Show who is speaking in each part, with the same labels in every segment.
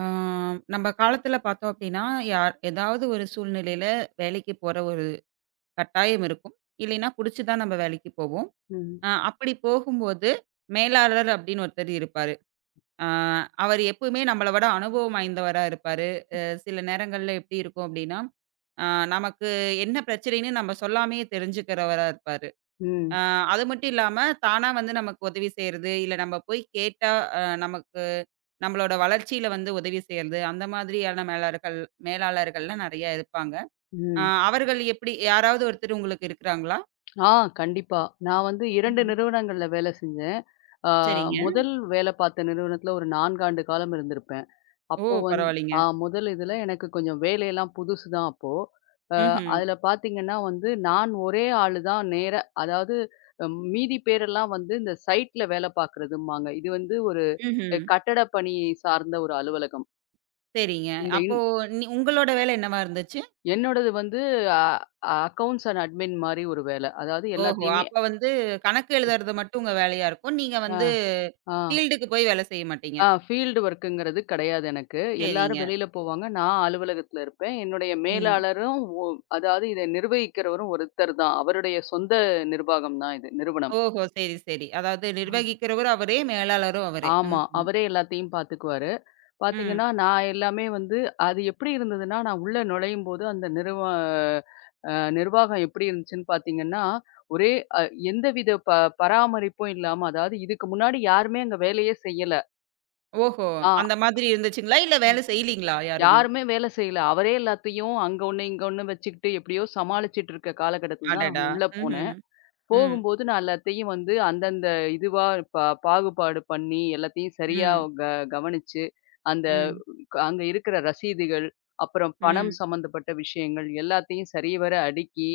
Speaker 1: ஆ, நம்ம காலத்துல பார்த்தோம் அப்படின்னா, யார் ஏதாவது ஒரு சூழ்நிலையில வேலைக்கு போற ஒரு கட்டாயம் இருக்கும். இல்லைன்னா புடிச்சு தான் நம்ம வேலைக்கு போவோம்.
Speaker 2: ம்,
Speaker 1: அப்படி போகும்போது, மேலாளர் அப்படின்னு ஒருத்தர் இருப்பாரு. அ அவர் எப்பவுமே நம்மள விட அனுபவம் வாய்ந்தவரா இருப்பாரு. சில நேரங்கள்ல எப்படி இருக்கும் அப்படின்னா, அ நமக்கு என்ன பிரச்சனைன்னு நம்ம சொல்லாமயே தெரிஞ்சுக்கிறவரா இருப்பாரு.
Speaker 2: ம்,
Speaker 1: அ அது மட்டும் இல்லாம, தானா வந்து நமக்கு உதவி செய்றது, இல்ல நம்ம போய் கேட்டா நமக்கு நம்மளோட வளர்ச்சியில வந்து உதவி செய்றது, அந்த மாதிரியான மேலாளர்கள் மேலாளர்கள்லாம் நெறையா இருப்பாங்க. அ
Speaker 2: ம்.
Speaker 1: அவர்கள் எப்படி யாராவது ஒருத்தர் உங்களுக்கு இருக்கிறாங்களா?
Speaker 2: ஆ கண்டிப்பா. நான் வந்து 2
Speaker 1: ம்ஹ்ம்.
Speaker 2: நிறுவனங்கள்ல வேலை செஞ்சேன். ஆ
Speaker 1: சரிங்க.
Speaker 2: முதல் வேலை பார்த்த நிறுவனத்துல ஒரு 4 ஆண்டு காலம் இருந்திருப்பேன்.
Speaker 1: ஓ!
Speaker 2: அப்போ வந்
Speaker 1: பரவாயில்லைங்க.
Speaker 2: ஆ முதல் இதுல எனக்கு கொஞ்சம் வேலையெல்லாம் புதுசு தான் அப்போ. அ
Speaker 1: ம்ஹ்ம்.
Speaker 2: அதுல பார்த்தீங்கன்னா வந்து நான் ஒரே ஆளு தான் நேரா அதாவது மீதி பேரெல்லாம் வந்து இந்த சைட்ல வேலை பார்க்குறதும்பாங்க. இது வந்து ஒரு
Speaker 1: ம்ஹ்ம்.
Speaker 2: கட்டட பணி சார்ந்த ஒரு அலுவலகம்.
Speaker 1: சரிங்க.
Speaker 2: இந்த
Speaker 1: அப்போ
Speaker 2: இன்
Speaker 1: நீ உங்களோட வேலை என்னவா இருந்துச்சு?
Speaker 2: என்னோடது வந்து அ அக்கவுண்ட்ஸ் அண்ட் அட்மின் மாரி ஒரு வேலை. அதாவது
Speaker 1: ஓஹோ!
Speaker 2: எல்லாத்தையுமே
Speaker 1: அப்ப வந்து கணக்கு எழுதுறது மட்டும் உங்க வேலையா இருக்கும். நீங்க
Speaker 2: ஆ,
Speaker 1: வந்து
Speaker 2: ஆ,
Speaker 1: ஃபீல்டுக்கு போய் வேலை செய்ய மாட்டீங்க.
Speaker 2: ஆ ஃபீல்டு ஒர்க்குங்கிறது கிடையாது எனக்கு. எல்லாரும்
Speaker 1: சரிங்க.
Speaker 2: வெளியில போவாங்க. நான் அலுவலகத்துல இருப்பேன். என்னுடைய
Speaker 1: ம்.
Speaker 2: மேலாளரும் ஒ அதாவது இத நிர்வகிக்கிறவரும் ஒருத்தர் தான். அவருடைய சொந்த நிர்வாகம் தான் இது, நிறுவனம்.
Speaker 1: ஓஹோ! சரி, சரி. அதாவது நிர்வகிக்கிறவரும் அவரே, மேலாளரும் அவரே.
Speaker 2: ஆமா.
Speaker 1: ம்ஹ்ம்.
Speaker 2: அவரே எல்லாத்தையும் பார்த்துக்குவாரு.
Speaker 1: ம்.
Speaker 2: பார்த்தீங்கன்னா, நான் எல்லாமே வந்து அது எப்படி இருந்ததுன்னா, நான் உள்ள நுழையும்போது அந்த நிறுவ அ நிர்வாகம் எப்படி இருந்துச்சுன்னு பார்த்தீங்கன்னா, ஒரே அ எந்தவித பராமரிப்பும் இல்லாம, அதாவது இதுக்கு முன்னாடி யாருமே அங்க வேலையே செய்யல.
Speaker 1: ஓஹோ!
Speaker 2: ஆ.
Speaker 1: அந்த மாதிரி இருந்துச்சுங்களா? இல்ல வேலை செய்யலீங்களா யாருமே?
Speaker 2: யாருமே வேலை செய்யல. அவரே எல்லாத்தையும் அங்க ஒண்ணு, இங்க ஒண்ணு வச்சுக்கிட்டு எப்படியோ சமாளிச்சுட்டு இருக்க காலகட்டத்துல தான் நான்
Speaker 1: அடடா!
Speaker 2: உள்ள
Speaker 1: ம்ஹ்ம்.
Speaker 2: போனேன்.
Speaker 1: ம்.
Speaker 2: போகும்போது நான் எல்லாத்தையும் வந்து அந்தந்த இதுவா பா பாகுபாடு பண்ணி எல்லாத்தையும் சரியா
Speaker 1: ம்.
Speaker 2: க கவனிச்சு, அந்த
Speaker 1: ம்.
Speaker 2: அங்க இருக்கிற ரசீதுகள், அப்புறம் பணம்
Speaker 1: ம்.
Speaker 2: சம்மந்தப்பட்ட விஷயங்கள் எல்லாத்தையும் சரிவர அடுக்கி,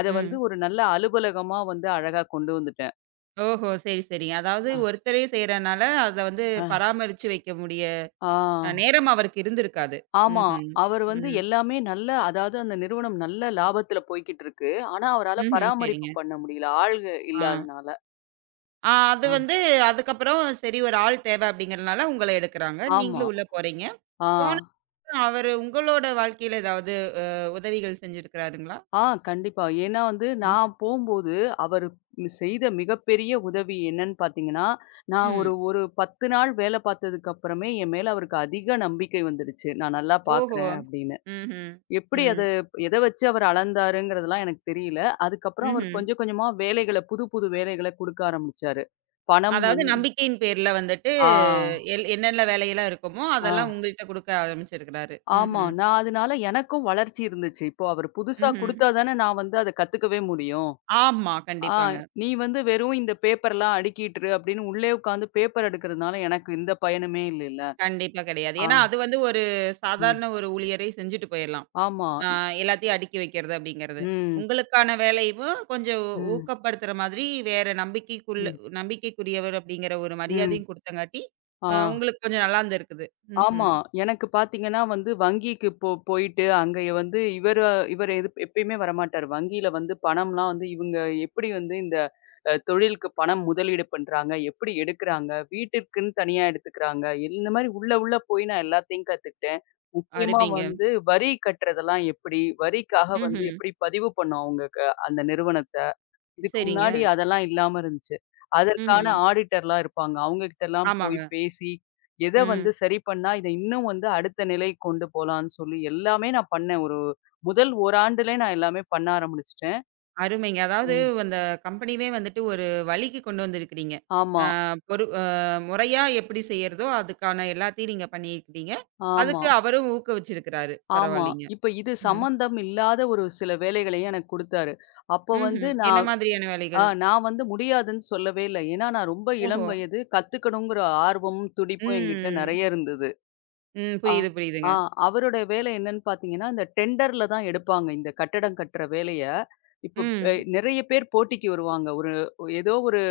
Speaker 2: அத வந்து
Speaker 1: ம்.
Speaker 2: ஒரு நல்ல அலுவலகமா வந்து அழகா கொண்டு வந்துட்டேன்.
Speaker 1: ஓஹோ! சரி, சரிங்க. அதாவது
Speaker 2: அ,
Speaker 1: ஒருத்தரே செய்றனால, அத வந்து
Speaker 2: அ,
Speaker 1: பராமரிச்சு வைக்க முடிய
Speaker 2: ஆ.
Speaker 1: நேரம் அவருக்கு இருந்திருக்காது.
Speaker 2: ஆமா.
Speaker 1: ம்ஹ்ம்.
Speaker 2: அவர் வந்து
Speaker 1: ம்.
Speaker 2: எல்லாமே நல்ல அதாவது அந்த நிறுவனம் நல்ல லாபத்துல போய்க்கிட்டு இருக்கு. ஆனா, அவரால
Speaker 1: ம்ஹ்ம். சரிங்க.
Speaker 2: பராமரிப்பு பண்ண முடியல. ஆள்க
Speaker 1: ஆ.
Speaker 2: இல்லாதனால.
Speaker 1: ஆ அது
Speaker 2: ஆ.
Speaker 1: வந்து அதுக்கப்புறம் சரி ஒரு ஆள் தேவை அப்படிங்கிறனால உங்கள எடுக்குறாங்க.
Speaker 2: ஆமா.
Speaker 1: நீங்களும் உள்ள போறீங்க.
Speaker 2: ஆ.
Speaker 1: போனப்ப அவரு உங்களோட வாழ்க்கையில ஏதாவது உதவிகள் செஞ்சிருக்கிறாருங்களா?
Speaker 2: ஆ கண்டிப்பா. ஏன்னா வந்து
Speaker 1: ம்.
Speaker 2: நான் போம்போது, அவரு செய்த மிகப்பெரிய உதவி என்னன்னு பார்த்தீங்கன்னா, நான் ஒரு
Speaker 1: ம்.
Speaker 2: ஒரு 10 நாள் வேலை பார்த்ததுக்கு அப்புறமே என் மேல அவருக்கு அதிக நம்பிக்கை வந்துருச்சு. நான் நல்லா
Speaker 1: ஓஹோ!
Speaker 2: பார்க்குறேன் அப்படின்னு.
Speaker 1: ம்ஹ்ம்.
Speaker 2: எப்படி
Speaker 1: ம்.
Speaker 2: அது எத வச்சு அவர் அளந்தாருங்கிறதெல்லாம் எனக்கு தெரியல. அதுக்கப்புறம் அவர்
Speaker 1: ம்ஹ்ம்.
Speaker 2: கொஞ்சம் கொஞ்சமா வேலைகள புது புது வேலைகள குடுக்க ஆரம்பிச்சாரு. பணம்
Speaker 1: அதாவது
Speaker 2: வந்
Speaker 1: நம்பிக்கையின் பேர்ல வந்துட்டு
Speaker 2: ஆ,
Speaker 1: எல் என்னென்ன வேலையெல்லாம் இருக்குமோ,
Speaker 2: ஆ,
Speaker 1: அதெல்லாம் உங்கள்ட்ட குடுக்க ஆரம்பிச்சிருக்கிறாரு.
Speaker 2: ஆமா.
Speaker 1: ம்ஹ்ம்.
Speaker 2: நான் அதனால எனக்கும் வளர்ச்சி இருந்துச்சு. இப்போ அவரு புதுசா
Speaker 1: ம்ஹ்ம்.
Speaker 2: குடுத்தா தானே நான் வந்து அத கத்துக்கவே முடியும்.
Speaker 1: ஆமா.
Speaker 2: ஆ
Speaker 1: கண்டிப்பாங்க.
Speaker 2: நீ வந்து வெறும் இந்த பேப்பர்லாம் அடுக்கிட்டு இரு அப்படின்னு உள்ளே உட்காந்து பேப்பர் அடுக்கிறதுனால எனக்கு எந்த பயனுமே இல்லைல்ல.
Speaker 1: கண்டிப்பா கிடையாது.
Speaker 2: ஆ,
Speaker 1: ஏன்னா, அது வந்து ஒரு
Speaker 2: ம்.
Speaker 1: சாதாரண ஒரு ஊழியரே செஞ்சுட்டு போயிரலாம்.
Speaker 2: ஆமா.
Speaker 1: ஆ எல்லாத்தையும் அடுக்கி வைக்கிறது அப்படிங்கிறது.
Speaker 2: ம்,
Speaker 1: உங்களுக்கான வேலையவும் கொஞ்சம்
Speaker 2: ம்,
Speaker 1: ஊக்கப்படுத்துற மாதிரி வேற நம்பிக்கைக்குள்ள
Speaker 2: ம்,
Speaker 1: நம்பிக்கைக்குரியவர் அப்படிங்கிற ஒரு
Speaker 2: ம்.
Speaker 1: மரியாதையும் குடுத்தங்காட்டி,
Speaker 2: ஆ.
Speaker 1: உங்களுக்கு கொஞ்சம் நல்லா இருந்திருக்குது.
Speaker 2: ஆமா.
Speaker 1: ம்ஹ்ம்.
Speaker 2: எனக்கு பார்த்தீங்கன்னா வந்து வங்கிக்கு போயிட்டு அங்க வந்து இவரு இவரு எது எப்பயுமே வரமாட்டாரு. வங்கியில வந்து பணம்லாம் வந்து இவங்க எப்படி வந்து இந்த தொழிலுக்கு பணம் முதலீடு பண்றாங்க? எப்படி எடுக்குறாங்க? வீட்டிற்குன்னு தனியா எடுத்துக்கிறாங்க. இந்த மாரி உள்ள உள்ள போய் நான் எல்லாத்தையும் கத்துக்கிட்டேன். முக்கியமா
Speaker 1: அருமைங்க.
Speaker 2: வந்து வரி கட்டுறதெல்லாம் எப்படி? வரிக்காக
Speaker 1: ம்ஹ்ம்.
Speaker 2: வந்து எப்படி பதிவு பண்ணும் அவங்க அந்த நிறுவனத்த? இதுக்கு
Speaker 1: சரிங்க.
Speaker 2: முன்னாடி அதெல்லாம் இல்லாம இருந்துச்சு. அதற்கான
Speaker 1: ம்ஹ்ம்.
Speaker 2: ஆடிட்டர்லாம் இருப்பாங்க. அவங்க கிட்டலாம் போய்
Speaker 1: ஆமாங்க.
Speaker 2: பேசி, எத வந்து
Speaker 1: ம்.
Speaker 2: சரி பண்ணா, இத இன்னும் வந்து அடுத்த நிலைக்கு கொண்டு போலான்னு சொல்லி எல்லாமே நான் பண்ணேன். முதல் ஓராண்டுலே நான் எல்லாமே பண்ண ஆரம்பிச்சுட்டேன்.
Speaker 1: அருமைங்க. அதாவது
Speaker 2: ம்.
Speaker 1: அந்த கம்பெனியவே வந்துட்டு ஒரு வழிக்கு கொண்டு வந்திருக்கிறீங்க.
Speaker 2: ஆமா,
Speaker 1: அ பொறு அ முறையா எப்படி செய்யறதோ, அதுக்கான எல்லாத்தையும் நீங்க பண்ணியிருக்கிறீங்க.
Speaker 2: ஆமா,
Speaker 1: அதுக்கு அவரும் ஊக்குவிச்சிருக்கிறாரு.
Speaker 2: ஆமா.
Speaker 1: பரவாயில்லைங்க.
Speaker 2: இப்ப இது
Speaker 1: ம்.
Speaker 2: சம்மந்தம் இல்லாத ஒரு சில வேலைகளையும் எனக்கு குடுத்தாரு. அப்போ வந்து
Speaker 1: ம்ஹ்ம். என்ன
Speaker 2: நான்
Speaker 1: மாதிரியான
Speaker 2: ஆ
Speaker 1: வேலைகள்?
Speaker 2: நான் வந்து முடியாதுன்னு சொல்லவே இல்ல. ஏன்னா நான் ரொம்ப இளம்
Speaker 1: ஓஹோ!
Speaker 2: வயது, கத்துக்கணுங்கிற ஆர்வமும், துடிப்பும் என்கிட்ட
Speaker 1: ம்.
Speaker 2: நெறைய இருந்தது.
Speaker 1: ம்.
Speaker 2: ஆ,
Speaker 1: புரியுது, புரியுதுங்க.
Speaker 2: ஆ. அவருடைய வேலை என்னன்னு பார்த்தீங்கன்னா, இந்த டெண்டர்ல தான் எடுப்பாங்க. இந்த கட்டடம் கட்டுற வேலைய. இப்போ
Speaker 1: ம்.
Speaker 2: நெறைய பேர் போட்டிக்கு வருவாங்க. ஏதோ ஒரு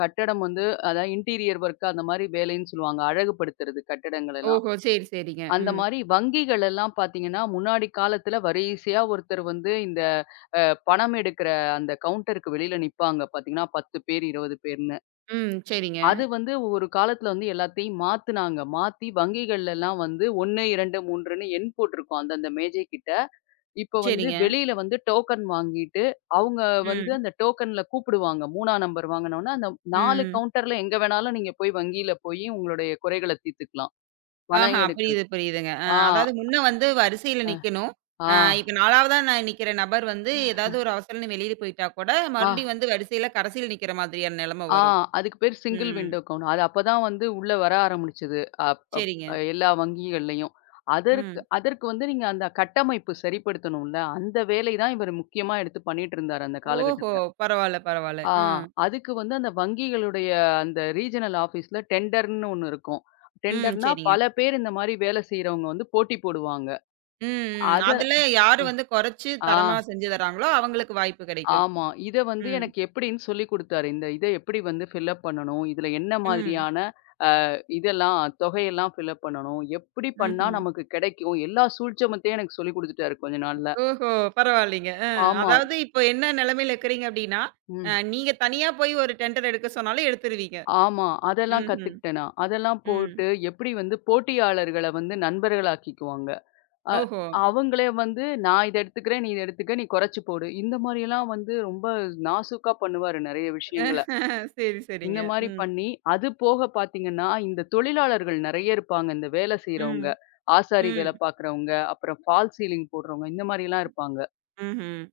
Speaker 2: கட்டடம் வந்து அதான் இன்டீரியர் ஒர்க் அந்த மாரி வேலைன்னு சொல்லுவாங்க. அழகுபடுத்துறது கட்டடங்கள் எல்லாம்.
Speaker 1: ஓஹோ! சரி, சரிங்க.
Speaker 2: அந்த
Speaker 1: ம்.
Speaker 2: மாரி வங்கிகள் எல்லாம் பார்த்தீங்கன்னா, முன்னாடி காலத்துல வரிசையா ஒருத்தர் வந்து இந்த அ பணம் எடுக்கிற அந்த கவுண்டருக்கு வெளியில நிப்பாங்க பார்த்தீங்கன்னா, 10 பேர், 20 பேர்ன்னு.
Speaker 1: ம். சரிங்க.
Speaker 2: அது வந்து ஒரு காலத்துல வந்து எல்லாத்தையும் மாத்துனாங்க. மாத்தி வங்கிகள்லலாம் வந்து 1, 2, 3ன்னு எண் போட்டிருக்கும் அந்தந்த மேஜை கிட்ட. இப்ப வந்து
Speaker 1: சரிங்க.
Speaker 2: வெளியில வந்து டோக்கன் வாங்கிட்டு, அவங்க வந்து
Speaker 1: ம்.
Speaker 2: அந்த டோக்கன்ல கூப்பிடுவாங்க. 3ஆம் நம்பர் வாங்குனோனே, அந்த 4
Speaker 1: ம்.
Speaker 2: கவுண்டர்ல எங்க வேணாலும் நீங்க போய் வங்கியில போயி உங்களுடைய குறைகள தீர்த்துக்கலாம்.
Speaker 1: ஆஹா,
Speaker 2: பணம் எடுக்கிறது.
Speaker 1: புரியுது, புரியுதுங்க.
Speaker 2: ஆ,
Speaker 1: அதாவது முன்ன வந்து வரிசையில
Speaker 2: அ,
Speaker 1: நிக்கணும்.
Speaker 2: ஆ,
Speaker 1: அ இப்ப 4வதா நான் நிக்கிற நபர் வந்து ஏதாவது ஒரு அவசரம்ன்னு வெளியில போயிட்டா கூட,
Speaker 2: ஆ.
Speaker 1: மறுபடியும் வந்து வரிசையில கடைசியில நிக்கிற மாதிரியான நெலைம
Speaker 2: ஆ
Speaker 1: வரும்.
Speaker 2: அதுக்கு பேர் சிங்கிள்
Speaker 1: ம்.
Speaker 2: Window count. அது அப்பதான் வந்து உள்ள வர ஆரம்பிச்சது. அப் அப்
Speaker 1: சரிங்க.
Speaker 2: எல்லா வங்கிகள்லயும். அதற்கு
Speaker 1: ம்.
Speaker 2: அதற்கு வந்து நீங்க அந்த கட்டமைப்பு சரிப்படுத்தணும்ல, அந்த வேலை தான் இவர் முக்கியமா எடுத்து பண்ணிட்டு இருந்தாரு அந்த
Speaker 1: ஓஹோ!
Speaker 2: காலகட்டத்துல.
Speaker 1: பரவால்ல, பரவால்ல.
Speaker 2: ஆ
Speaker 1: ஆ.
Speaker 2: அதுக்கு வந்து அந்த வங்கிகளுடைய அந்த ரீஜனல் ஆஃபீஸ்ல டெண்டர்ன்னு ஒண்ணு இருக்கும்.
Speaker 1: ம்.
Speaker 2: டெண்டர்னா
Speaker 1: சரிங்க.
Speaker 2: பல பேர் இந்த மாரி வேலை செய்றவங்க வந்து போட்டி போடுவாங்க.
Speaker 1: ம், ம்.
Speaker 2: அத
Speaker 1: அதுல யாரு வந்து கொறச்சு
Speaker 2: ஆ
Speaker 1: தரமா செஞ்சு தராங்களோ, அவங்களுக்கு வாய்ப்பு கெடைக்கும்.
Speaker 2: ஆமா. இத வந்து
Speaker 1: ம்.
Speaker 2: எனக்கு எப்படின்னு சொல்லிக் குடுத்தாரு. இத எப்படி வந்து ஃபில் அப் பண்ணணும், இதுல என்ன
Speaker 1: ம்.
Speaker 2: மாதிரியான இதெல்லாம் தொகையெல்லாம் ஃபில்அப் பண்ணணும். எப்படி பண்ணா
Speaker 1: ம்ஹ்ம்.
Speaker 2: நமக்கு கிடைக்கும்? எல்லா சூழ்ச்சமத்தையும் எனக்கு சொல்லிக் குடுத்துட்டாரு கொஞ்ச நாள்ல.
Speaker 1: ஓஹோ! பரவாயில்லைங்க.
Speaker 2: ஆமா.
Speaker 1: அதாவது இப்போ என்ன நெலைமையில இருக்கிறீங்க அப்டின்னா,
Speaker 2: ம்.
Speaker 1: நீங்க தனியா போய் ஒரு டெண்டர் எடுக்க சொன்னாலும் எடுத்துருவீங்க.
Speaker 2: ஆமா. அதெல்லாம்
Speaker 1: ம்ஹ்ம்.
Speaker 2: கத்துக்கிட்டேன் நான். அதெல்லாம்
Speaker 1: ம்.
Speaker 2: போட்டு எப்படி வந்து போட்டியாளர்கள வந்து நண்பர்களாக்கிக்குவாங்க. அ
Speaker 1: ஓஹோ!
Speaker 2: அவங்களே வந்து நான் இத எடுத்துக்கிறேன், நீ இத எடுத்துக்க, நீ குறைச்சு போடு. இந்த மாரியெல்லாம் வந்து ரொம்ப நாசூக்கா பண்ணுவாரு நெறைய விஷயங்கள.
Speaker 1: ஆஹா. சரி,
Speaker 2: இந்த
Speaker 1: சரிங்க.
Speaker 2: மாரி
Speaker 1: ம்.
Speaker 2: பண்ணி, அது போக பார்த்தீங்கன்னா, இந்த தொழிலாளர்கள் நெறைய இருப்பாங்க. இந்த வேலை
Speaker 1: ம்.
Speaker 2: செய்றவங்க. ஆசாரி
Speaker 1: ம்.
Speaker 2: வேலை பார்க்குறவங்க, அப்புறம் ஃபால்ஸ் சீலிங் போடுறவங்க, இந்த மாரிலாம் இருப்பாங்க.
Speaker 1: ம்ஹ்ம்.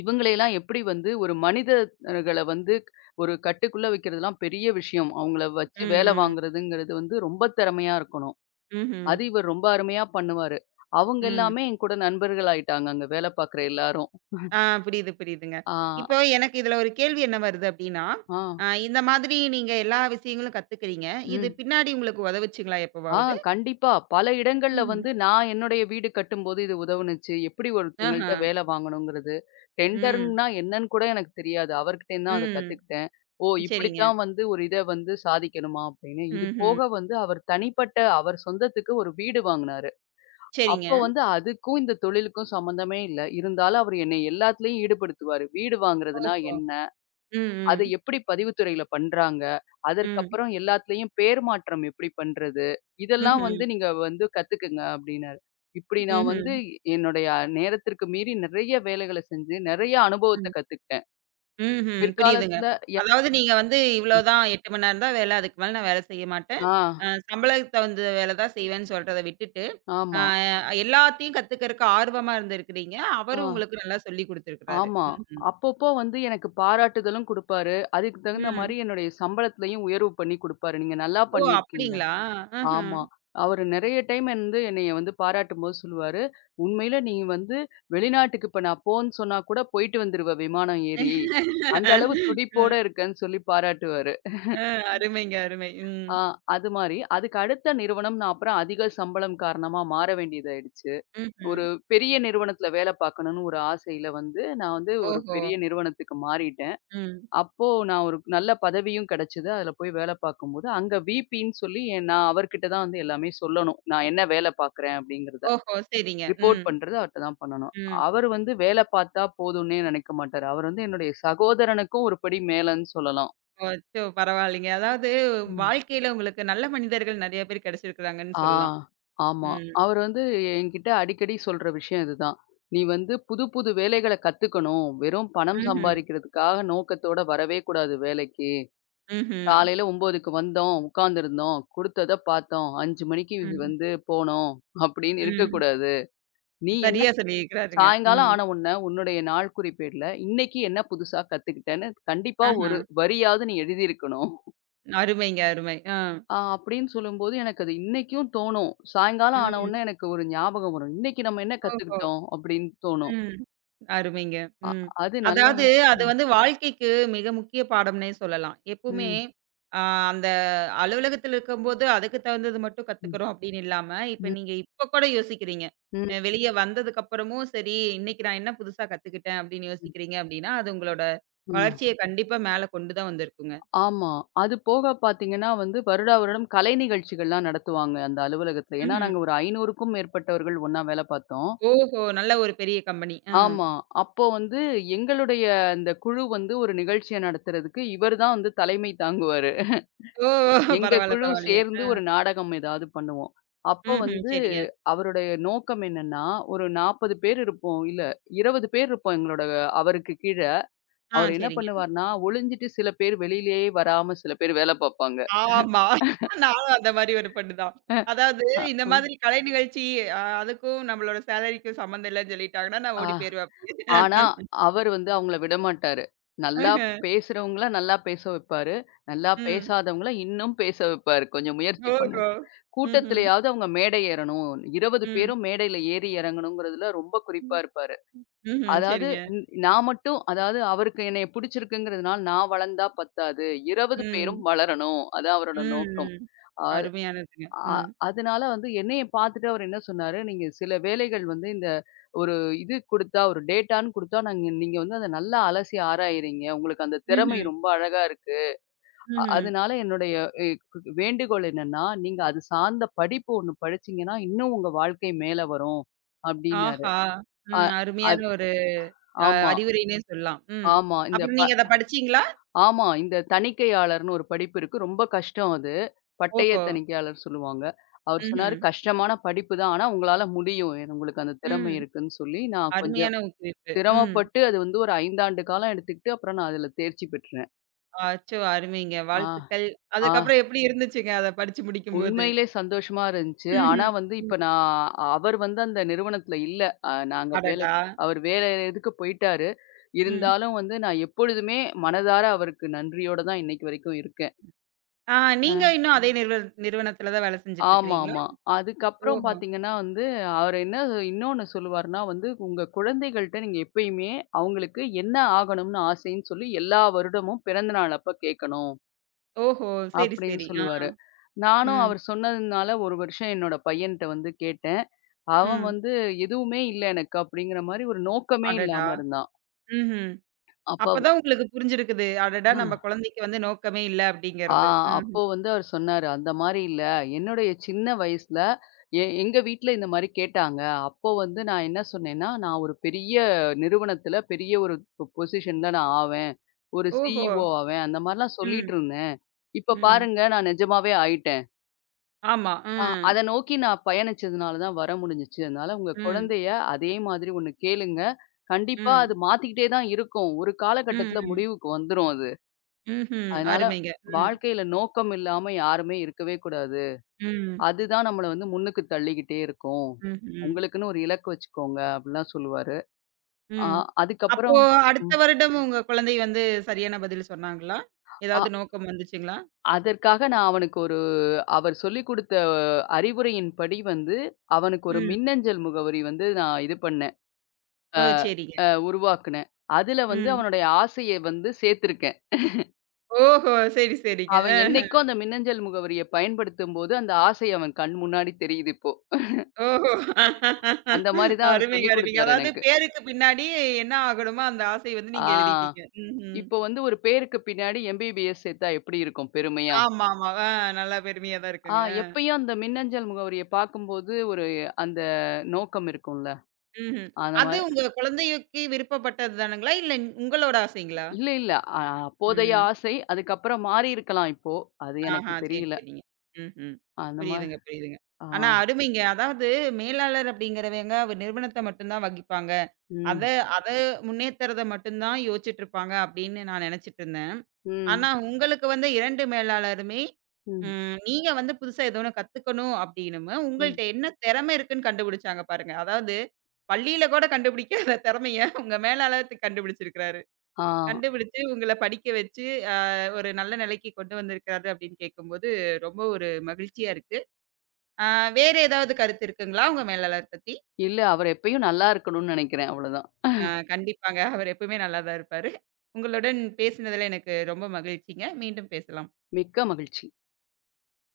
Speaker 2: இவங்களையெல்லாம் எப்படி வந்து ஒரு மனிதர்கள வந்து ஒரு கட்டுக்குள்ள வைக்கிறதுலாம் பெரிய விஷயம். அவங்கள வச்சு
Speaker 1: ம்,
Speaker 2: வேலை
Speaker 1: ம்.
Speaker 2: வாங்குறதுங்கிறது வந்து ரொம்ப திறமையா இருக்கணும்.
Speaker 1: ம்ஹ்ம்.
Speaker 2: அது இவர் ரொம்ப அருமையா பண்ணுவாரு. அவங்க
Speaker 1: ம்.
Speaker 2: எல்லாமே என் கூட நண்பர்கள் ஆயிட்டாங்க, அங்க வேலை பார்க்குற எல்லாரும்.
Speaker 1: ஆ புரியுது, புரியுதுங்க.
Speaker 2: ஆ,
Speaker 1: இப்போ எனக்கு இதுல ஒரு கேள்வி என்ன வருது அப்டின்னா,
Speaker 2: ஆ,
Speaker 1: இந்த மாதிரி நீங்க எல்லா விஷயங்களும் கத்துக்கிறீங்க. இது
Speaker 2: ம்.
Speaker 1: பின்னாடி உங்களுக்கு உதவுச்சுங்களா
Speaker 2: ஆ
Speaker 1: எப்பவாவது?
Speaker 2: கண்டிப்பா. பல இடங்கள்ல
Speaker 1: ம்ஹ்ம்.
Speaker 2: வந்து நான் என்னுடைய வீடு கட்டும்போது இது உதவுனுச்சு. எப்படி
Speaker 1: ஆஹா.
Speaker 2: ஒருத்தங்கள்ட்ட வேலை வாங்கணுங்கிறது.
Speaker 1: ம்.
Speaker 2: டெண்டர்ன்னா என்னன்னு கூட எனக்கு தெரியாது. அவர்கிட்டேருந்து தான் அத
Speaker 1: ம்.
Speaker 2: கத்துக்கிட்டேன். ஓ!
Speaker 1: சரிங்க.
Speaker 2: இப்படித்தான் வந்து ஒரு இத வந்து சாதிக்கணுமா அப்படின்னு. இது
Speaker 1: ம்ஹ்ம்.
Speaker 2: போக வந்து அவர் தனிப்பட்ட அவர் சொந்தத்துக்கு ஒரு வீடு வாங்குனாரு.
Speaker 1: சரிங்க.
Speaker 2: அப்ப வந்து அதுக்கும் இந்த தொழிலுக்கும் சம்மந்தமே இல்ல. இருந்தாலும் அவர் என்னை எல்லாத்துலயும் ஈடுபடுத்துவாரு. வீடு வாங்குறதுனா
Speaker 1: ஓஹோ!
Speaker 2: என்ன?
Speaker 1: ம்,
Speaker 2: அத
Speaker 1: ம்.
Speaker 2: எப்படி பதிவுத்துறையில பண்றாங்க?
Speaker 1: ம்.
Speaker 2: அதற்கப்புறம் எல்லாத்துலயும் பேர் மாற்றம் எப்படி பண்றது? இதெல்லாம்
Speaker 1: ம்ஹ்ம்.
Speaker 2: வந்து நீங்க வந்து கத்துக்குங்க அப்டின்னாரு. இப்படி நான்
Speaker 1: ம்ஹ்ம்.
Speaker 2: வந்து என்னுடைய நேரத்திற்கு மீறி நெறைய வேலைகள செஞ்சு, நெறைய அனுபவத்த
Speaker 1: ம்.
Speaker 2: கத்துக்கிட்டேன்.
Speaker 1: ம்ஹ்ம். புரியுதுங்க.
Speaker 2: பிற்காலத்துல எ
Speaker 1: அதாவது நீங்க வந்து இவ்வளோதான் 8 மணி நேரம் தான் வேலை. அதுக்கு மேல நான் வேலை செய்ய மாட்டேன்.
Speaker 2: ஆ,
Speaker 1: சம்பளத்துக்கு தகுந்த வேலை தான் செய்வேன்னு சொல்றத விட்டுட்டு, அ
Speaker 2: ஆமா.
Speaker 1: எல்லாத்தையும் கத்துக்கறக்கு ஆர்வமா இருந்திருக்கிறீங்க.
Speaker 2: ஆ,
Speaker 1: அவரும் உங்களுக்கு நல்லா சொல்லிக் குடுத்துருக்கிறாரு.
Speaker 2: ஆமா.
Speaker 1: ம்ஹ்ம்.
Speaker 2: அப்பப்போ வந்து எனக்கு பாராட்டுதலும் குடுப்பாரு. அதுக்கு தகுந்த மாரி
Speaker 1: ம்.
Speaker 2: என்னுடைய சம்பளத்திலயும் உயர்வு பண்ணி குடுப்பாரு. நீங்க நல்லா
Speaker 1: ஓ!
Speaker 2: பண்ணியிருக்கீங்க.
Speaker 1: அப்படிங்களா? ம்ஹ்ம்.
Speaker 2: ஆமா. அவரு நெறைய டைம் வந்து என்னைய வந்து பாராட்டும்போது சொல்லுவாரு, "உண்மையில நீ வந்து வெளிநாட்டுக்கு இப்ப நான் போன்னு சொன்னா கூட போயிட்டு வந்துருவ விமானம் ஏறி. அந்த அளவு துடிப்போட
Speaker 1: ம்.
Speaker 2: இருக்கன்னு" சொல்லி பாராட்டுவாரு.
Speaker 1: அ அருமைங்க, அருமை. ம்.
Speaker 2: ஆ அது மாரி அதுக்கு அடுத்த நிறுவனம் நான் அப்புறம் அதிக சம்பளம் காரணமா மாற வேண்டியதாயிடுச்சு.
Speaker 1: ம்ஹ்ம்.
Speaker 2: ஒரு பெரிய நிறுவனத்துல வேல பார்க்கணும்னு ஒரு ஆசையில வந்து நான் வந்து ஒரு
Speaker 1: ஓஹோ!
Speaker 2: பெரிய நிறுவனத்துக்கு மாறிட்டேன்.
Speaker 1: ம்.
Speaker 2: அப்போ நான் ஒரு நல்ல பதவியும் கிடைச்சது. அதுல போய் வேலை பார்க்கும்போது, அங்க விபின்னு சொல்லி நான் அவர்கிட்ட தான் வந்து எல்லாமே சொல்லணும். நான் என்ன வேலை பார்க்குறேன் அப்படிங்கிறத.
Speaker 1: ஓஹோ! சரிங்க.
Speaker 2: ரிப்போர்ட்
Speaker 1: ம்.
Speaker 2: பண்றது அவர்ட்ட தான் பண்ணணும்.
Speaker 1: ம்.
Speaker 2: அவர் வந்து வேலை பார்த்தா போதும்னே நினைக்க மாட்டாரு. அவர் வந்து என்னுடைய சகோதரனுக்கும் ஒரு படி மேலன்னு சொல்லலாம்.
Speaker 1: அச்சோ! பரவாயில்லைங்க. அதாவது
Speaker 2: ம்.
Speaker 1: வாழ்க்கையில உங்களுக்கு நல்ல மனிதர்கள் நெறைய பேர் கிடைச்சிருக்கிறாங்கன்னு
Speaker 2: ஆ,
Speaker 1: சொல்லலாம்.
Speaker 2: ஆமா.
Speaker 1: ம்.
Speaker 2: அவர் வந்து என்கிட்ட அடிக்கடி சொல்ற விஷயம் இதுதான். "நீ வந்து புது புது வேலைகள கத்துக்கணும். வெறும் பணம்
Speaker 1: ம்ஹ்ம்.
Speaker 2: சம்பாரிக்கிறதுக்காக நோக்கத்தோட வரவே கூடாது வேலைக்கு."
Speaker 1: ம்ஹ்ம்.
Speaker 2: காலையில 9க்கு வந்தோம், உட்கார்ந்திருந்தோம், குடுத்தத பார்த்தோம், 5 மணிக்கு இது
Speaker 1: ம்.
Speaker 2: வந்து போனோம் அப்படின்னு
Speaker 1: ம்.
Speaker 2: இருக்கக்கூடாது. நீ என்ன
Speaker 1: சரியா சொல்லியிருக்கிறாருங்க.
Speaker 2: சாயங்காலம்
Speaker 1: ம்.
Speaker 2: ஆன உடனே உன்னுடைய நாள் குறிப்பேடுல இன்னைக்கு என்ன புதுசா கத்துக்கிட்டேன்னு கண்டிப்பா
Speaker 1: ஆஹா.
Speaker 2: ஒரு வரியாவது நீ எழுதியிருக்கணும்.
Speaker 1: அருமைங்க, அருமை. ஆ.
Speaker 2: அப்படின்னு சொல்லும்போது எனக்கு அது இன்னைக்கும் தோணும். சாயங்காலம் ஆன
Speaker 1: ம்.
Speaker 2: உடனே எனக்கு ஒரு ஞாபகம் வரும். இன்னைக்கு நம்ம என்ன
Speaker 1: ஓஹோ!
Speaker 2: கத்துக்கிட்டோம் அப்படின்னு தோணும்.
Speaker 1: ம். அருமைங்க.
Speaker 2: அ
Speaker 1: ம்.
Speaker 2: அது நல்லா
Speaker 1: அதாவது அது
Speaker 2: ம்,
Speaker 1: வந்து வாழ்க்கைக்கு மிக முக்கிய பாடம்னே சொல்லலாம். எப்பவுமே
Speaker 2: ம்,
Speaker 1: அ அந்த அலுவலகத்தில இருக்கும்போது அதுக்கு தகுந்தது மட்டும்
Speaker 2: ம்,
Speaker 1: கத்துக்கிறோம் அப்படின்னு இல்லாம, இப்ப
Speaker 2: ம்,
Speaker 1: நீங்க இப்ப கூட யோசிக்கிறீங்க. வெளிய வந்ததுக்கு அப்புறமும் சரி, இன்னைக்கு நான் என்ன புதுசா கத்துக்கிட்டேன் அப்படின்னு
Speaker 2: ம்,
Speaker 1: யோசிக்கிறீங்க அப்படின்னா, அது உங்களோட
Speaker 2: ம்.
Speaker 1: வளர்ச்சிய கண்டிப்பா மேல கொண்டு தான் வந்திருக்குங்க.
Speaker 2: ஆமா. அது போக பார்த்தீங்கன்னா வந்து, வருடா வருடம் கலை நிகழ்ச்சிகள்லாம் நடத்துவாங்க அந்த அலுவலகத்துல. ஏன்னா
Speaker 1: ம்ஹ்ம்.
Speaker 2: நாங்க ஒரு 500க்கும் மேற்பட்டவர்கள் ஒண்ணா வேலை பார்த்தோம்.
Speaker 1: ஓஹோ! நல்ல ஒரு பெரிய கம்பெனி. ஆ.
Speaker 2: ஆமா. அப்போ வந்து எங்களுடைய அந்த குழு வந்து ஒரு நிகழ்ச்சிய நடத்துறதுக்கு இவர் தான் வந்து தலைமை தாங்குவாரு.
Speaker 1: ஓ!
Speaker 2: எங்க
Speaker 1: பரவால்ல,
Speaker 2: குழு
Speaker 1: பரவால்லங்க.
Speaker 2: சேர்ந்து
Speaker 1: ஆ.
Speaker 2: ஒரு நாடகம் ஏதாவது பண்ணுவோம். அப்போ
Speaker 1: ம்ஹ்ம்.
Speaker 2: வந்து
Speaker 1: சரிங்க.
Speaker 2: அவருடைய நோக்கம் என்னன்னா, ஒரு 40 பேர் இருப்போம். இல்ல 20 பேர் இருப்போம் எங்களோட அவருக்கு கீழ.
Speaker 1: ஆ
Speaker 2: அவர் என்ன
Speaker 1: சரிங்க.
Speaker 2: பண்ணுவார்ன்னா, ஒளிஞ்சிட்டு சில பேர் வெளியிலேயே வராம சில பேர் வேலை பார்ப்பாங்க.
Speaker 1: ஆமா. நானும் அந்த மாரி ஒரு பொண்ணு தான்.
Speaker 2: அ,
Speaker 1: அதாவது இந்த
Speaker 2: அ.
Speaker 1: மாதிரி கலை நிகழ்ச்சி அதுக்கும் நம்மளோட சேலரிக்கும் சம்மந்தம் இல்லன்னு சொல்லிட்டாங்கன்னா, நான்
Speaker 2: ஆ,
Speaker 1: ஓடி போயிருவேன் அப்படியே.
Speaker 2: ஆனா, அவர் வந்து அவங்கள விடமாட்டாரு. நல்லா
Speaker 1: ஆஹ.
Speaker 2: பேசுறவங்கள நல்லா பேச வைப்பாரு. நல்லா
Speaker 1: ம்.
Speaker 2: பேசாதவங்கள இன்னும் பேச வைப்பாரு. கொஞ்சம் முயற்சி பண்ணு.
Speaker 1: ஓஹோ! ம்ஹ்ம்.
Speaker 2: கூட்டத்திலயாவது அவங்க மேடை ஏறணும். 20
Speaker 1: ம்.
Speaker 2: பேரும் மேடையில ஏறி இறங்கணுங்கிறதுல ரொம்ப குறிப்பா இருப்பாரு.
Speaker 1: ம்ஹ்ம்.
Speaker 2: அதாவது
Speaker 1: சரிங்க.
Speaker 2: நான் மட்டும் அதாவது அவருக்கு என்னைய பிடிச்சிருக்குங்கிறதுனால நான் வளர்ந்தா பத்தாது. 20 பேரும்
Speaker 1: ம்.
Speaker 2: வளரணும். அதான் அவரோட நோக்கம்.
Speaker 1: ம்.
Speaker 2: ஆ
Speaker 1: அருமையானதுங்க.
Speaker 2: அ
Speaker 1: ம்.
Speaker 2: அதனால வந்து என்னைய பார்த்துட்டு அவரு என்ன சொன்னாரு, "நீங்க சில வேலைகள் வந்து இந்த ஒரு இது குடுத்தா, ஒரு டேட்டான்னு குடுத்தா, நாங்க நீங்க வந்து அத நல்லா அலசி ஆராயிறீங்க. உங்களுக்கு அந்த திறமை
Speaker 1: ம்ஹ்ம்.
Speaker 2: ரொம்ப அழகா இருக்கு.
Speaker 1: ம்ஹ்ம்.
Speaker 2: அதனால என்னுடைய எ வேண்டுகோள் என்னன்னா, நீங்க அது சார்ந்த படிப்பு ஒண்ணு படிச்சீங்கன்னா, இன்னும் உங்க வாழ்க்கை மேல வரும்." அப்டின்னாரு.
Speaker 1: ஆஹா!
Speaker 2: அ
Speaker 1: ம். அருமையான
Speaker 2: அது
Speaker 1: ஒரு
Speaker 2: ஆமா,
Speaker 1: அறிவுரைன்னே சொல்லலாம். ம்.
Speaker 2: ஆமா. இந்த
Speaker 1: அப்புறம்
Speaker 2: ப
Speaker 1: நீங்க அத படிச்சீங்களா?
Speaker 2: ஆமா. இந்த தணிக்கையாளர்ன்னு ஒரு படிப்பு இருக்கு. ரொம்ப கஷ்டம் அது. பட்டய
Speaker 1: ஓஹோ!
Speaker 2: தணிக்கையாளர் சொல்லுவாங்க. அவர் சொன்னாரு,
Speaker 1: ம்ஹ்ம்.
Speaker 2: "கஷ்டமான படிப்பு தான். ஆனா உங்களால முடியும். உங்களுக்கு அந்த திறமை
Speaker 1: ம்.
Speaker 2: இருக்குன்னு" சொல்லி, நான் கொஞ்சம்
Speaker 1: அருமையான ஊக்குவிப்பு. ம்.
Speaker 2: சிரமப்பட்டு அது வந்து ஒரு 5 ஆண்டு காலம் எடுத்துக்கிட்டு, அப்புறம் நான் அதுல தேர்ச்சி பெற்றேன்.
Speaker 1: அச்சோ! அருமைங்க.
Speaker 2: ஆ,
Speaker 1: வாழ்த்துக்கள்.
Speaker 2: ஆ.
Speaker 1: அதுக்கப்புறம் எப்படி இருந்துச்சுங்க அத படிச்சு முடிக்கும்போது?
Speaker 2: உண்மையிலே சந்தோஷமா இருந்துச்சு. ஆனா
Speaker 1: ம்ஹ்ம்.
Speaker 2: வந்து இப்ப
Speaker 1: ம்.
Speaker 2: அவர் வந்து அந்த நிறுவனத்துல இல்ல. அ நாங்க வேலை
Speaker 1: அடடா!
Speaker 2: அவர் வேற இதுக்கு போயிட்டாரு.
Speaker 1: ம்.
Speaker 2: இருந்தாலும் வந்து நான் எப்பொழுதுமே மனதார அவருக்கு நன்றியோட தான் இன்னைக்கு வரைக்கும் இருக்கேன்.
Speaker 1: ஆ நீங்க இன்னும் அதே நிறுவனத்தில தான் வேலை செஞ்சுட்டு இருக்கிறீங்களா?
Speaker 2: ஆமாமா. அதுக்கப்புறம்
Speaker 1: ஓஹோ!
Speaker 2: பார்த்தீங்கன்னா வந்து, அவரு என்ன இன்னொன்னு சொல்லுவாருன்னா வந்து, "உங்க குழந்தைகள்ட்ட நீங்க எப்பயுமே அவங்களுக்கு என்ன ஆகணும்னு ஆசைன்னு சொல்லி எல்லா வருடமும் பிறந்த நாள் அப்ப கேட்கணும்."
Speaker 1: ஓஹோ! சரி,
Speaker 2: அப்படின்னு
Speaker 1: சரி. ஆ.
Speaker 2: சொல்லுவாரு. நானும்
Speaker 1: ம்.
Speaker 2: அவர் சொன்னதுனால ஒரு வருஷம் என்னோட பையன்ட்ட வந்து கேட்டேன். அவன்
Speaker 1: ம்.
Speaker 2: வந்து எதுவுமே இல்ல எனக்கு அப்படிங்கிற மாரி ஒரு நோக்கமே
Speaker 1: அடடா!
Speaker 2: இல்லாம இருந்தான்.
Speaker 1: ம்ஹ்ம்.
Speaker 2: அப்ப
Speaker 1: அப்பதான் உங்களுக்கு புரிஞ்சிருக்குது. அடடா!
Speaker 2: அவ
Speaker 1: நம்ம குழந்தைக்கு வந்து நோக்கமே இல்ல
Speaker 2: ஆ
Speaker 1: அப்படிங்கிறது.
Speaker 2: அப்போ
Speaker 1: ம்ஹ்ம்.
Speaker 2: வந்து அவர் சொன்னாரு, அந்த மாரி இல்ல. என்னுடைய சின்ன வயசுல எங்க வீட்ல இந்த மாரி கேட்டாங்க. அப்போ வந்து நான் என்ன சொன்னேன்னா, நான் ஒரு பெரிய நிறுவனத்துல பெரிய ஒரு பொசிஷன்ல நான் ஆவேன். ஒரு
Speaker 1: ஓஹோ!
Speaker 2: CEO ஆவேன். அந்த மாரிலாம்
Speaker 1: ம்.
Speaker 2: சொல்லிட்டு இருந்தேன். இப்ப
Speaker 1: ம்.
Speaker 2: பாருங்க நான் நிஜமாவே ஆயிட்டேன்.
Speaker 1: ஆமா.
Speaker 2: ஆ
Speaker 1: ம்.
Speaker 2: அத நோக்கி நான் பயணிச்சதுனால தான் வர முடிஞ்சுச்சு. அதனால உங்க
Speaker 1: ம்.
Speaker 2: குழந்தைய அதே மாதிரி ஒண்ணு கேளுங்க. கண்டிப்பா
Speaker 1: ம்.
Speaker 2: அது மாத்திக்கிட்டே தான் இருக்கும். ஒரு
Speaker 1: ம்.
Speaker 2: காலகட்டத்துல
Speaker 1: ம்.
Speaker 2: முடிவுக்கு வந்துரும் அது.
Speaker 1: ம்ஹ்ம்.
Speaker 2: அதனால
Speaker 1: அருமைங்க. ம்.
Speaker 2: வாழ்க்கையில நோக்கம் இல்லாம யாருமே இருக்கவே கூடாது.
Speaker 1: ம்.
Speaker 2: அதுதான் நம்மள வந்து முன்னுக்கு தள்ளிக்கிட்டே இருக்கும்.
Speaker 1: ம்ஹ்ம்.
Speaker 2: உங்களுக்குன்னு ஒரு இலக்கு வச்சுக்கோங்க அப்படிலாம் சொல்லுவாரு. ஆ
Speaker 1: ம். அப்போ
Speaker 2: அதுக்கப்புறம்
Speaker 1: அடுத்த
Speaker 2: ம்.
Speaker 1: வருடம் உங்க குழந்தை வந்து சரியான பதில் சொன்னாங்களா?
Speaker 2: அ
Speaker 1: ஏதாவது நோக்கம் வந்துச்சுங்களா?
Speaker 2: அதற்காக நான் அவனுக்கு ஒரு அவர் சொல்லிக் குடுத்த அறிவுரையின்படி வந்து அவனுக்கு ஒரு
Speaker 1: ம்.
Speaker 2: மின்னஞ்சல் முகவரி வந்து நான் இது பண்ணேன். அ
Speaker 1: ஓ! சரிங்க.
Speaker 2: அ உருவாக்குனேன். அதுல வந்து
Speaker 1: ம்.
Speaker 2: அவனுடைய ஆசைய வந்து சேர்த்திருக்கேன்.
Speaker 1: ஓஹோ! சரி, சரிங்க.
Speaker 2: அவன் என்னைக்கும் அந்த மின்னஞ்சல் முகவரிய பயன்படுத்தும்போது, அந்த ஆசை அவன் கண் முன்னாடி தெரியுது இப்போ.
Speaker 1: ஓஹோ!
Speaker 2: அந்த மாரி தான் அவர்
Speaker 1: அருமைங்க,
Speaker 2: சொல்லிக்
Speaker 1: அருமைங்க.
Speaker 2: குடுத்தாரு
Speaker 1: அதாவது
Speaker 2: எனக்கு.
Speaker 1: பேருக்கு பின்னாடி என்ன ஆகணுமோ அந்த ஆசை வந்து
Speaker 2: ஆ.
Speaker 1: நீங்க எழுதிட்டீங்க. ம்ஹ்ம்.
Speaker 2: இப்போ வந்து ஒரு பேருக்கு பின்னாடி MBBS சேர்த்தா எப்படி இருக்கும் பெருமையா?
Speaker 1: ஆமா, ஆமா. ஆ நல்லா பெருமையா தான்
Speaker 2: ஆ
Speaker 1: இருக்குங்க.
Speaker 2: எப்பயும் அந்த மின்னஞ்சல் முகவரிய பார்க்கும்போது ஒரு அந்த நோக்கம் இருக்கும்ல.
Speaker 1: ம்ஹ்ம்.
Speaker 2: அந்த
Speaker 1: அது
Speaker 2: மாரி
Speaker 1: உங்க குழந்தைக்கு விருப்பப்பட்டது தானுங்களா? இல்ல உங்களோட ஆசைங்களா?
Speaker 2: இல்ல, இல்ல. அ அப்போதைய
Speaker 1: ம்.
Speaker 2: ஆசை. அதுக்கப்புறம் மாறி இருக்கலாம் இப்போ. அது எனக்கு
Speaker 1: ஆஹா. சரி,
Speaker 2: தெரியல.
Speaker 1: சரிங்க. ம்ஹ்ம்.
Speaker 2: அந்த மா
Speaker 1: புரியுதுங்க, புரியுதுங்க.
Speaker 2: ஆ.
Speaker 1: ஆனா அருமைங்க. அதாவது மேலாளர் அப்படிங்கிறவங்க ஒரு நிறுவனத்த மட்டும் தான் வகிப்பாங்க. அத
Speaker 2: ம்.
Speaker 1: அத முன்னேத்துறத மட்டும் தான் யோசிச்சுட்டு இருப்பாங்க அப்படின்னு நான் நெனச்சுட்டு இருந்தேன்.
Speaker 2: ம்.
Speaker 1: ஆனா உங்களுக்கு வந்து 2 மேலாளருமே,
Speaker 2: ம்.
Speaker 1: ம் நீங்க வந்து புதுசா ஏதோ ஒண்ணு கத்துக்கணும் அப்படின்னு
Speaker 2: ம்.
Speaker 1: உங்கள்ட்ட என்ன திறமை இருக்குன்னு கண்டுபிடிச்சாங்க பாருங்க. அதாவது பள்ளியில கூட கண்டுபிடிக்காத திறமைய உங்க மேலாளர் கண்டுபிடிச்சிருக்கிறாரு.
Speaker 2: ஆ.
Speaker 1: கண்டுபிடிச்சு உங்கள படிக்க வச்சு, அ ஒரு நல்ல நிலைக்கு கொண்டு வந்திருக்கிறாரு அப்படின்னு கேட்கும்போது, ரொம்ப ஒரு மகிழ்ச்சியா இருக்கு. அ வேற ஏதாவது கருத்து இருக்குங்களா உங்க மேலாளர் பத்தி?
Speaker 2: இல்ல அவர் எப்பயும் நல்லா இருக்கணும்னு நினைக்கிறேன். அவ்வளோதான்.
Speaker 1: அ கண்டிப்பாங்க. அவர் எப்பவுமே நல்லா தான் இருப்பாரு. உங்களுடன் பேசினதுல எனக்கு ரொம்ப மகிழ்ச்சிங்க. மீண்டும் பேசலாம்.
Speaker 2: மிக்க மகிழ்ச்சி.